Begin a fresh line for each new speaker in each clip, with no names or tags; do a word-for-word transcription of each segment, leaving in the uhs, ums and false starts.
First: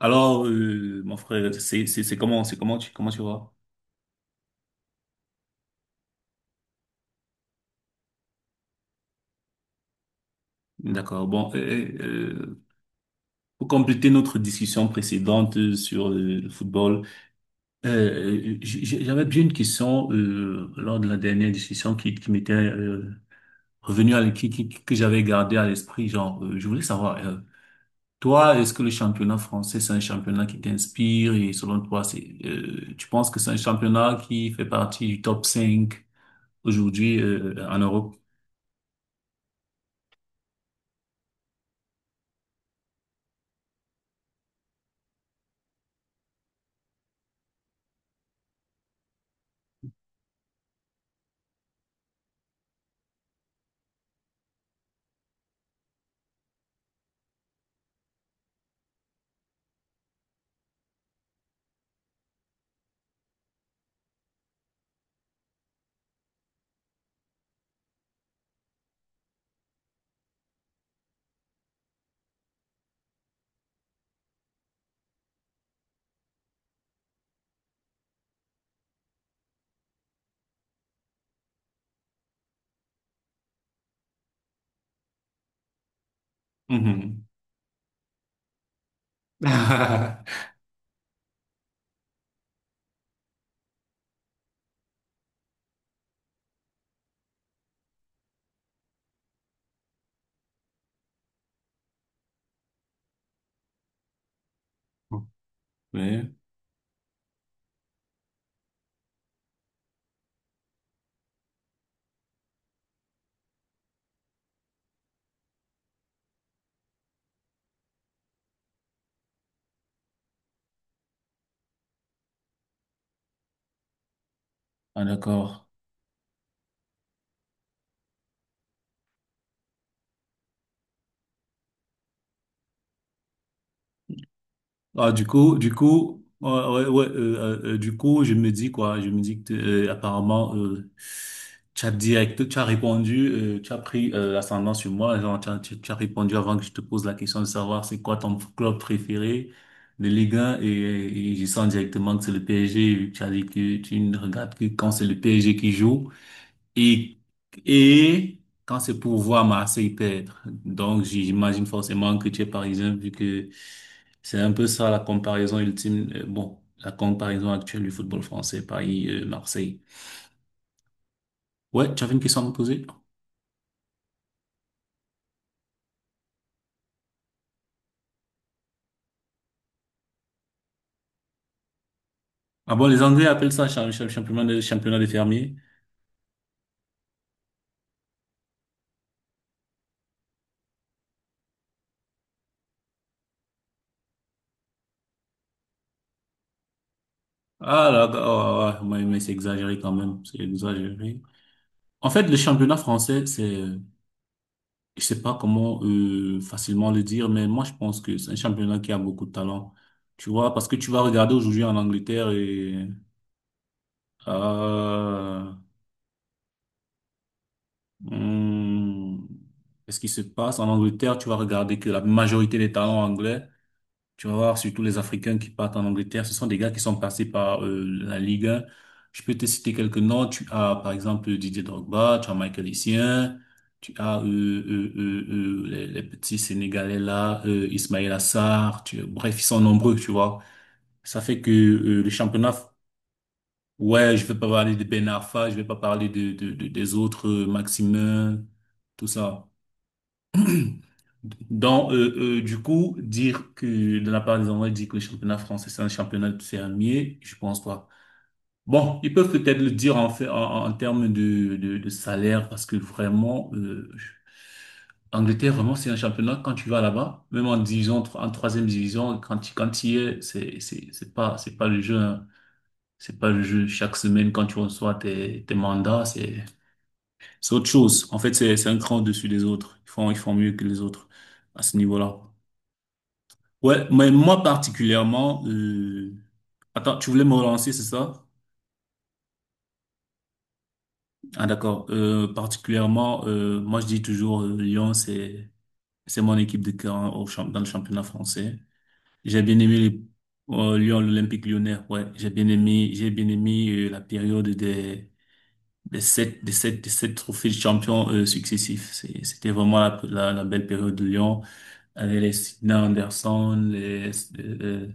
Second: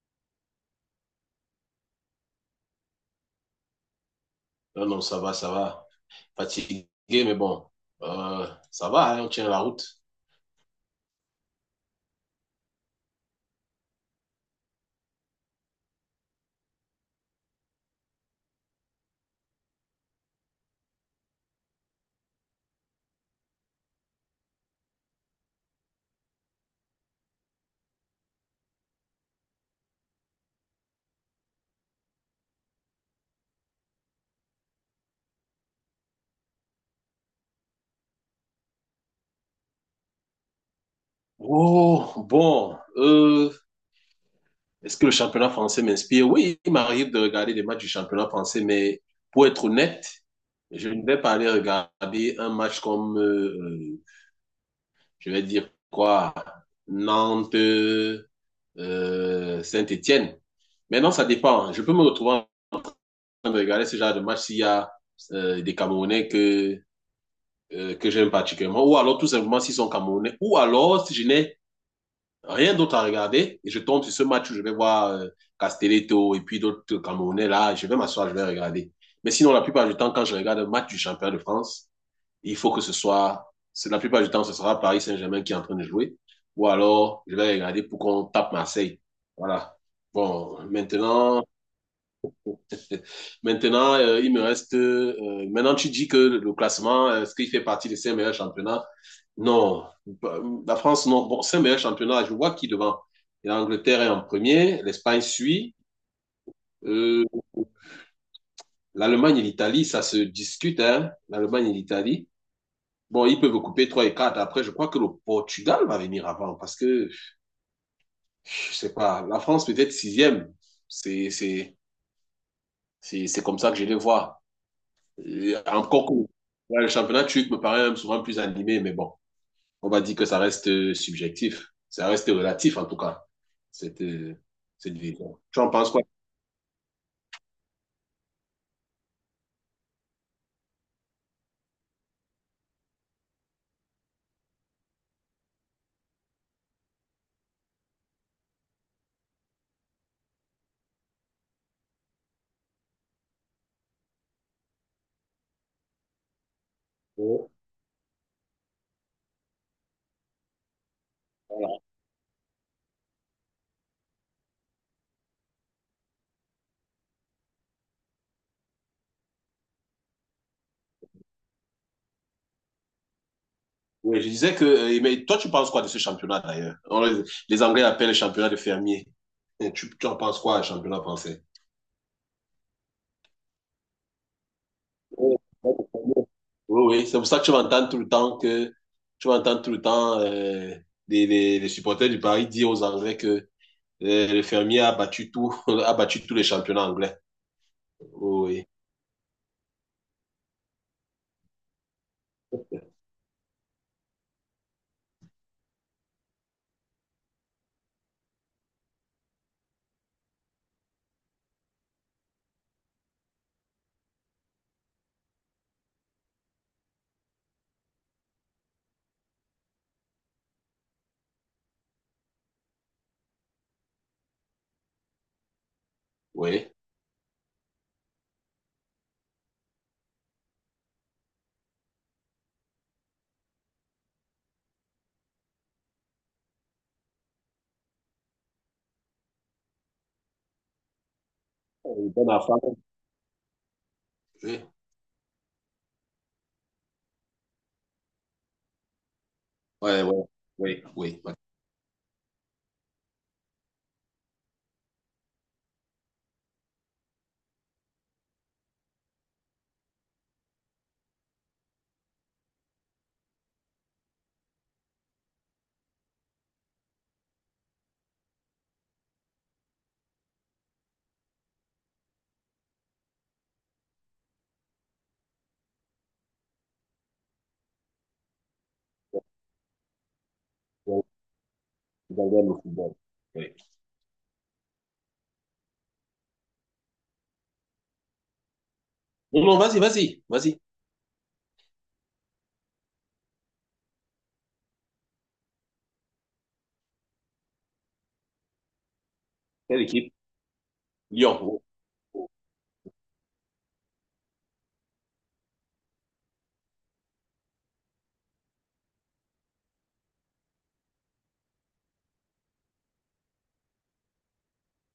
Alors, euh, mon frère, c'est c'est c'est comment c'est comment tu comment tu vois?
Non, non, ça va, ça va. Fatigué, mais bon, euh, ça va, hein, on tient la route.
D'accord. Bon, euh, euh, pour compléter notre discussion précédente euh, sur euh, le football, euh, euh, j- j- j'avais bien une question euh, lors de la dernière discussion qui qui m'était euh, revenue à l- qui, qui- que j'avais gardée à l'esprit. Genre, euh, je voulais savoir, euh, toi, est-ce que le championnat français c'est un championnat qui t'inspire et selon toi, c'est euh, tu penses que c'est un championnat qui fait partie du top cinq aujourd'hui euh, en Europe?
Oh, bon, euh, est-ce que le championnat français m'inspire? Oui, il m'arrive de regarder des matchs du championnat français, mais pour être honnête, je ne vais pas aller regarder un match comme, euh, euh, je vais dire quoi, Nantes, euh, Saint-Étienne. Maintenant, ça dépend. Je peux me retrouver en train de regarder ce genre de match s'il y a euh, des Camerounais que euh, que j'aime particulièrement, ou alors tout simplement s'ils sont camerounais, ou alors si je n'ai rien d'autre à regarder et je tombe sur ce match où je vais voir euh, Castelletto et puis d'autres camerounais là, je vais m'asseoir, je vais regarder. Mais sinon, la plupart du temps, quand je regarde un match du championnat de France, il faut que ce soit, c'est- la plupart du temps, ce sera Paris Saint-Germain qui est en train de jouer, ou alors je vais regarder pour qu'on tape Marseille. Voilà.
Ah.
Bon, maintenant, maintenant, euh, il me reste. euh, euh, maintenant, tu dis que le classement, euh, est-ce qu'il fait partie des cinq meilleurs championnats? Non, bah, la France, non. Bon, c'est un meilleur championnat. Je vois qui devant. Et l'Angleterre est en premier, l'Espagne suit.
Oui,
Euh, L'Allemagne et l'Italie, ça se discute, hein. L'Allemagne et l'Italie. Bon, ils peuvent couper trois et quatre. Après, je crois que le Portugal va venir avant parce que, je sais pas, la France peut-être sixième. C'est, c'est, c'est, c'est comme ça que je les vois.
ah,
Et
d'accord.
encore que ouais, le championnat turc me paraît souvent plus animé, mais bon, on va dire que ça reste euh, subjectif. Ça reste relatif, en tout cas, cette, euh, cette
Ah, du
vision.
coup,
Tu en
du
penses quoi?
coup, ouais, ouais, ouais, euh, euh, euh, du coup, je me dis quoi? Je me dis que t'es- euh, apparemment, euh, tu as direct, tu as répondu, euh, tu as pris euh, l'ascendant sur moi. Genre, tu as, tu- tu as répondu avant que je te pose la question de savoir c'est quoi ton club préféré de Ligue un et, et je sens directement que c'est le P S G, vu que tu as dit que tu ne regardes que quand c'est le P S G qui joue. Et, et quand c'est pour voir Marseille perdre, donc j'imagine
Voilà.
forcément que tu es parisien vu que c'est un peu ça la comparaison ultime, euh, bon, la comparaison actuelle du football français, Paris-Marseille. Ouais, tu avais une question à me poser?
Oui, je disais que, euh, mais toi, tu penses quoi de ce championnat d'ailleurs? On le- Les Anglais appellent le championnat de fermier. Et Tu, tu en penses quoi, le championnat français?
Ah bon, les Anglais appellent ça cha- cha- championnat de, championnat des fermiers.
Oui, oui, c'est pour ça que tu vas entendre tout le temps que tu vas entendre tout le temps euh, les, les- les supporters du Paris dire aux Anglais que euh, le fermier a battu tout, a battu tous les championnats anglais.
Ah là,
Oui,
oh, ouais, ouais, mais c'est exagéré quand même, c'est exagéré. En fait, le championnat français, c'est... euh, je sais pas comment euh, facilement le dire, mais moi je pense que c'est un championnat qui a beaucoup de talent. Tu vois, parce que tu vas regarder aujourd'hui en Angleterre et euh, hmm, ce qui se passe en Angleterre, tu vas regarder que la majorité des talents anglais. Tu vas voir, surtout les Africains qui partent en Angleterre, ce sont des
oui.
gars qui sont passés par euh, la Ligue un. Je peux te citer quelques noms. Tu as, par exemple, Didier Drogba, tu as Michael Essien, tu as euh, euh, euh, euh, les, les petits Sénégalais là, euh, Ismaël Assar, tu- bref, ils sont nombreux, tu vois. Ça fait que euh, le
Une bonne
championnat,
affaire.
ouais, je vais pas
Oui.
parler de Ben Arfa, je vais pas parler de, de, de- des autres, euh, Maximin, tout ça.
Ouais, ouais, oui, oui, parce
Donc, euh, euh, du coup, dire que de la part des Anglais, dire que le championnat français, c'est un championnat fermier, je pense pas. Bon, ils peuvent peut-être le dire en fait, en, en termes de, de, de salaire, parce que vraiment, euh, je- Angleterre, vraiment, c'est un championnat, quand tu vas là-bas, même en division, tro- en troisième division, quand tu, quand tu y es, c'est, c'est, c'est pas, c'est pas le jeu, hein. C'est pas le jeu. Chaque semaine, quand tu reçois tes, tes mandats, c'est, c'est autre chose. En fait, c'est, c'est un cran
que
au-dessus des autres. Ils font, ils font mieux que les autres à ce
je
niveau-là.
regarde le football. Oui.
Ouais, mais moi particulièrement, euh, attends, tu voulais me relancer, c'est ça?
Non, non, vas-y, vas-y, vas-y.
Ah d'accord. Euh, particulièrement, euh, moi je dis toujours euh, Lyon, c'est c'est mon équipe de cœur hein, au champ- dans le championnat français. J'ai bien aimé
Quelle
les,
équipe?
euh, Lyon,
Lyon.
l'Olympique
Vous,
Lyonnais. Ouais, j'ai bien aimé, j'ai bien aimé euh, la période des des sept des sept des sept trophées de champion euh, successifs. C'est- C'était vraiment la, la la belle période de Lyon avec les Sina Anderson, les euh,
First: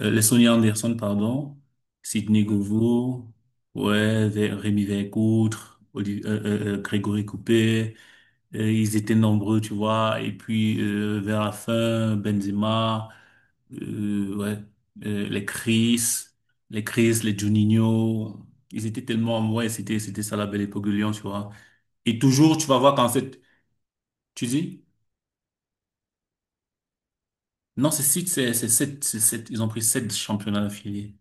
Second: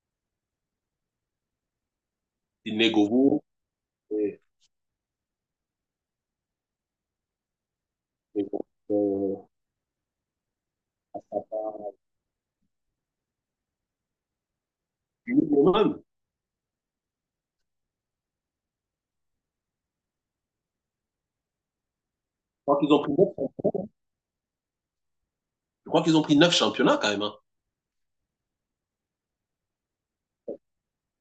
Euh, les Sonny Anderson, pardon, Sidney
Sydney,
Govou, ouais, Vé- Rémi Vercouttre, Oli- euh, euh, euh, Grégory Coupé, euh, ils étaient
euh,
nombreux, tu vois, et puis euh, vers la fin, Benzema, euh, ouais, euh, les
Union
Chris,
Berlin.
les Chris, les Juninho, ils étaient tellement, ouais, c'était, c'était ça la belle époque de Lyon, tu vois. Et toujours,
Je
tu vas
crois qu'ils
voir
ont
quand
pris
cette,
neuf,
tu dis,
je crois qu'ils ont pris neuf championnats quand même, hein.
non, c'est six, c'est c'est sept, c'est sept, ils ont pris sept championnats affiliés.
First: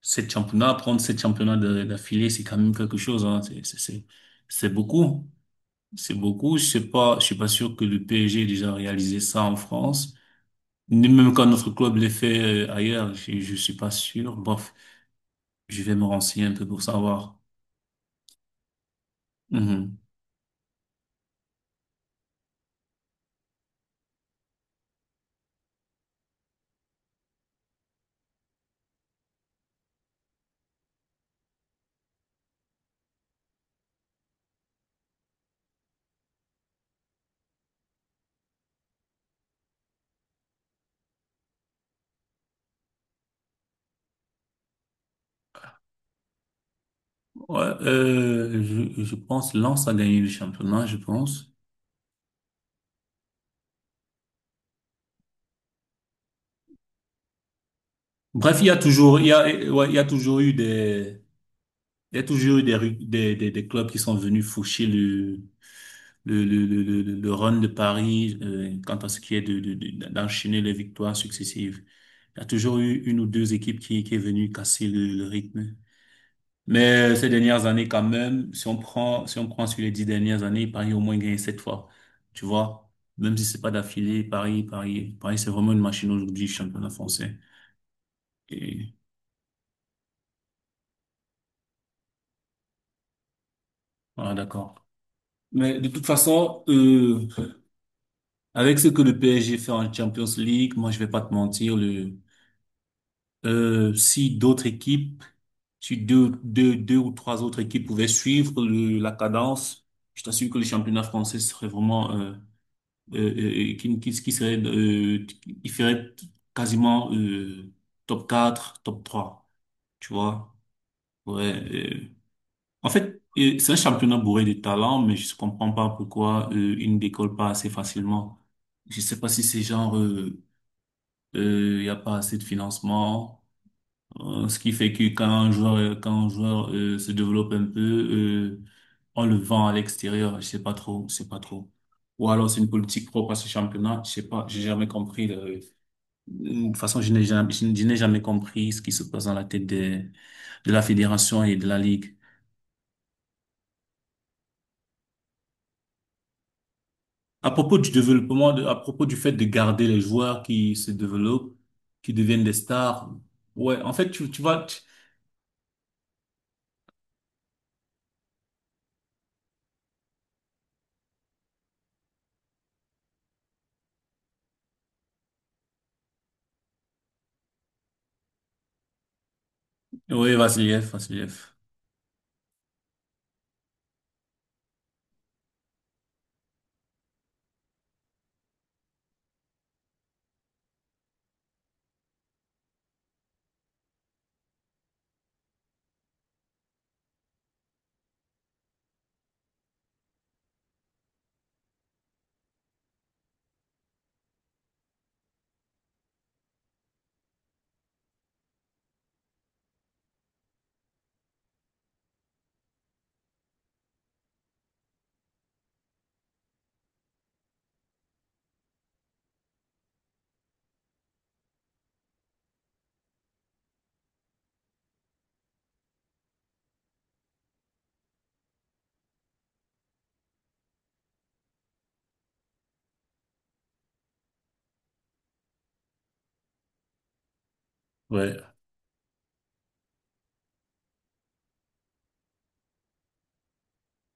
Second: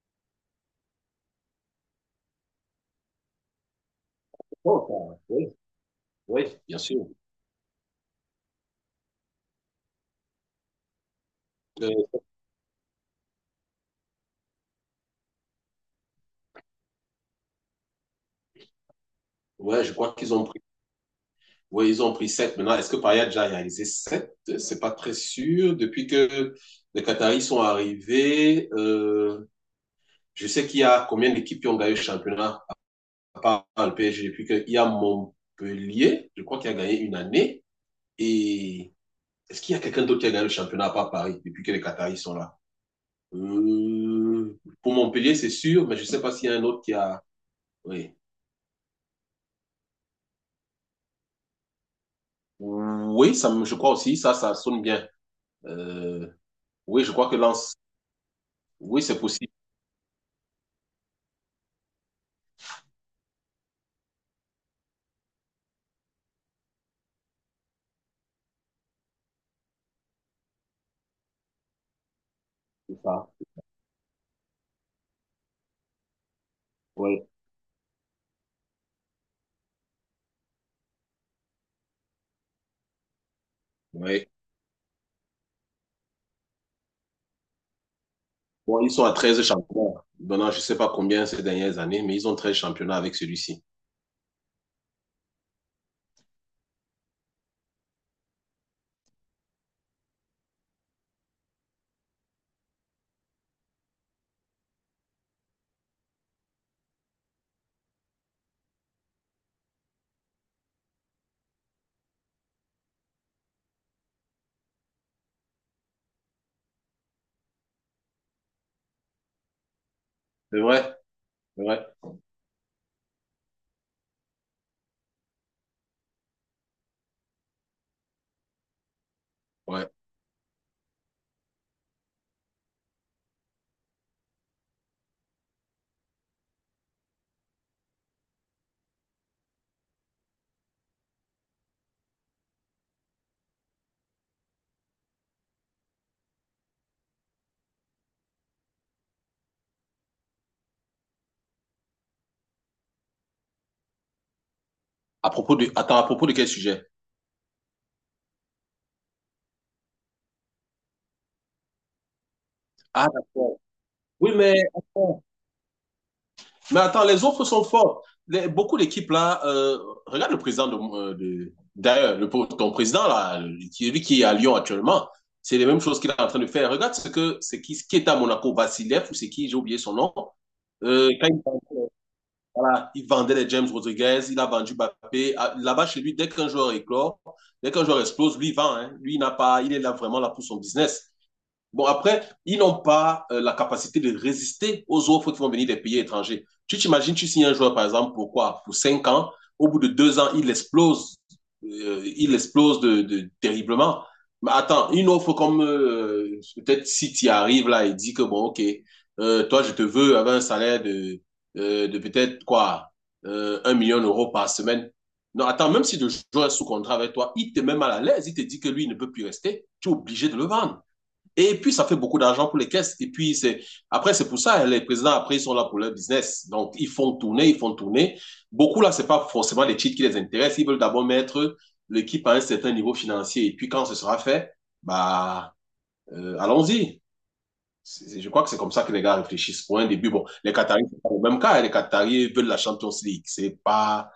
Sept championnats, prendre sept championnats de- d'affilée, c'est quand même quelque chose, hein. C'est, c'est, c'est c'est beaucoup. C'est beaucoup. Je
Bien
sais
sûr.
pas, je suis pas sûr que le P S G ait déjà réalisé ça en France. Ni même quand notre club l'ait
que-
fait euh, ailleurs, je, je suis pas sûr. Bref, je vais me renseigner un peu pour savoir.
ouais, je
Mhm.
crois qu'ils ont pris. Ouais, ils ont pris sept. Maintenant, est-ce que Paris a déjà réalisé sept? C'est pas très sûr. Depuis que les Qataris sont arrivés, euh, je sais qu'il y a combien d'équipes qui ont gagné le championnat? Pas le P S G. Depuis qu'il y a Montpellier, je crois qu'il a gagné une année. Et est-ce qu'il y a quelqu'un d'autre qui a gagné le championnat à part Paris depuis que les Qataris sont là euh, Pour Montpellier, c'est sûr, mais je ne sais pas s'il y a un autre qui a.
Ouais,
Oui,
euh, je, je pense Lens a gagné le championnat, je pense.
oui ça, je crois aussi, ça, ça sonne bien. Euh, oui, je crois que Lens.
Bref, il y a
Oui, c'est
toujours, il y a,
possible.
ouais, il y a toujours eu des, Il y a toujours eu des, ru- des, des, des clubs qui sont venus faucher le, le, le, le, le, le- le run de Paris euh, quant à ce qui est de, de, de- d'enchaîner les victoires successives. Il y a toujours
C'est
eu une ou
ça.
deux équipes qui, qui est venue casser le, le rythme. Mais euh,
Oui.
ces dernières années, quand même, si on prend, si on prend sur les dix dernières années, Paris a au moins gagné sept fois. Tu vois? Même si c'est pas d'affilée,
Oui.
Paris, Paris, Paris, c'est vraiment une machine aujourd'hui, championnat français.
Bon, ils
Et
sont à treize championnats. Maintenant, je ne sais pas combien ces dernières années, mais ils ont treize championnats avec celui-ci.
voilà, d'accord. Mais de toute façon, euh, avec ce que le P S G fait en Champions League, moi, je vais pas te mentir, le, euh, si d'autres équipes, si deux, deux, deux ou trois autres équipes pouvaient suivre le, la cadence, je t'assure que le championnat français serait vraiment, euh, euh, euh, euh, qui, qui, qui serait, euh, il ferait quasiment, euh, top quatre, top trois, tu vois?
C'est vrai,
Ouais,
c'est vrai.
euh, en fait, euh, c'est un championnat bourré de talents, mais je ne comprends pas pourquoi, euh, il ne décolle pas assez facilement. Je sais pas si c'est
Ouais.
genre, euh, il n'y a pas assez de financement, euh, ce qui fait que quand un joueur, euh, quand un joueur euh, se développe un peu, euh, on le vend à l'extérieur, je sais pas trop, je sais pas trop. Ou alors c'est une politique propre à ce championnat, je sais pas, j'ai jamais compris. le- De toute façon, je n'ai jamais, je n'ai jamais compris ce qui se passe dans la tête des, de la fédération et de la ligue.
À propos de... Attends, à propos de quel sujet?
À propos du développement, de- à propos du fait de garder les joueurs qui se développent, qui deviennent des
Ah,
stars.
d'accord.
Ouais, en fait, tu,
Oui,
tu
mais...
vois, tu...
Mais attends, les offres sont fortes. Les- beaucoup d'équipes là, euh, regarde le président de, euh, de- d'ailleurs, le, ton président là, qui- lui qui est à Lyon actuellement, c'est les mêmes choses qu'il est en train de faire. Regarde ce que c'est qui, qui est à Monaco, Vassilev ou c'est qui, j'ai oublié son nom.
Ouais, Vassiliev,
Euh, quand il,
Vassiliev.
vendait, voilà, il vendait les James Rodriguez, il a vendu Mbappé. Ah, là-bas chez lui, dès qu'un joueur éclore, dès qu'un joueur explose, lui il vend, hein. Lui il n'a pas, il est là vraiment là pour son business. Bon, après, ils n'ont pas euh, la capacité de résister aux offres qui vont venir des pays étrangers. Tu t'imagines, tu signes un joueur, par exemple, pour quoi? Pour cinq ans. Au bout de deux ans, il explose. Euh, il explose de, de- terriblement. Mais attends, une offre comme euh, peut-être si tu arrives là et dis que bon, ok, euh, toi, je te veux avec un salaire de, euh, de peut-être quoi? Euh, un million d'euros par semaine. Non, attends, même si le joueur est sous contrat avec toi, il te met mal à l'aise. Il te dit que lui, il ne peut plus rester. Tu es obligé de le vendre. Et puis, ça fait beaucoup d'argent pour les caisses. Et puis, c'est, après, c'est pour ça, les présidents, après, ils sont là pour leur business. Donc, ils font tourner, ils font tourner. Beaucoup, là, c'est pas forcément les titres qui les intéressent. Ils veulent d'abord mettre l'équipe à un certain niveau financier. Et puis, quand ce sera fait, bah, euh, allons-y. Je
Ouais.
crois que c'est comme ça que les gars réfléchissent. Pour un début, bon, les Qataris, c'est pas le même cas. Les Qataris veulent la Champions League. C'est pas,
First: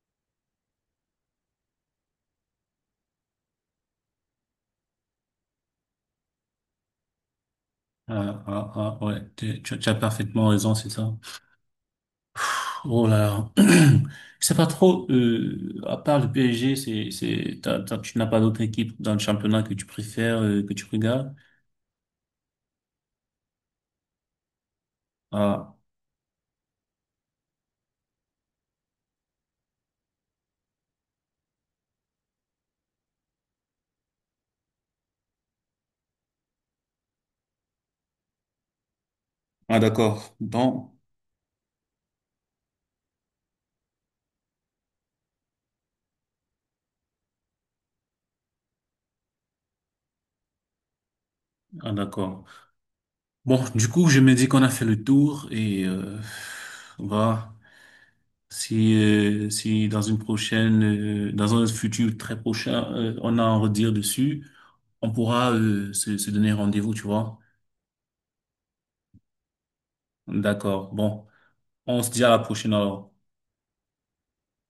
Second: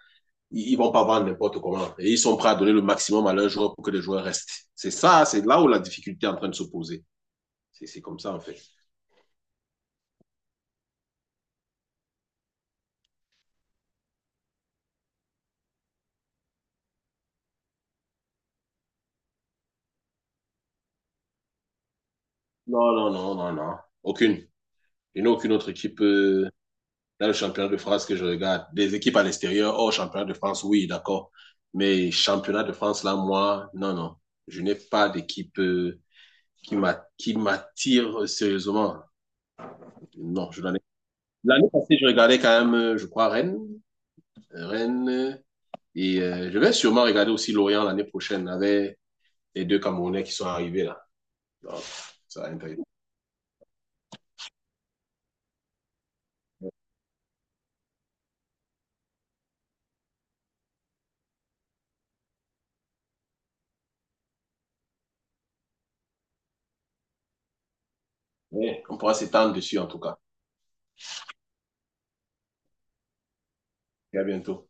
ils vont pas vendre n'importe comment. Et ils sont prêts à donner le maximum à leurs joueurs pour que les joueurs restent. C'est ça, c'est là où la difficulté est en train de se poser. C'est comme ça, en
Ah,
fait.
ah, ah, ouais, tu, tu- tu as parfaitement raison, c'est ça. Oh là là. Je sais pas trop, euh, à part le P S G, c'est, c'est, t'as- t'as- tu n'as pas d'autre équipe dans le championnat que tu préfères, euh, que tu regardes?
Non, non, non, non, non. Aucune. Il n'y a aucune autre
Ah,
équipe euh, dans le championnat de France que je regarde. Des équipes à l'extérieur, hors championnat de France, oui, d'accord. Mais championnat de France, là, moi, non, non. Je n'ai pas d'équipe euh, qui m'a- qui m'attire sérieusement.
ah d'accord.
Non, je n'en ai-
Bon,
L'année passée, je regardais quand même, euh, je crois, Rennes. Rennes, euh, et euh, je vais sûrement regarder aussi Lorient l'année prochaine avec les deux Camerounais qui sont arrivés là. Donc,
ah
ça
d'accord.
va être...
Bon, du coup, je me dis qu'on a fait le tour et euh, voilà. Si, euh, si dans une prochaine, euh, dans un futur très prochain, euh, on a à en redire dessus, on pourra euh, se, se donner rendez-vous, tu vois.
on pourra s'étendre dessus en tout cas.
D'accord. Bon. On se dit à la prochaine alors.
Et à bientôt.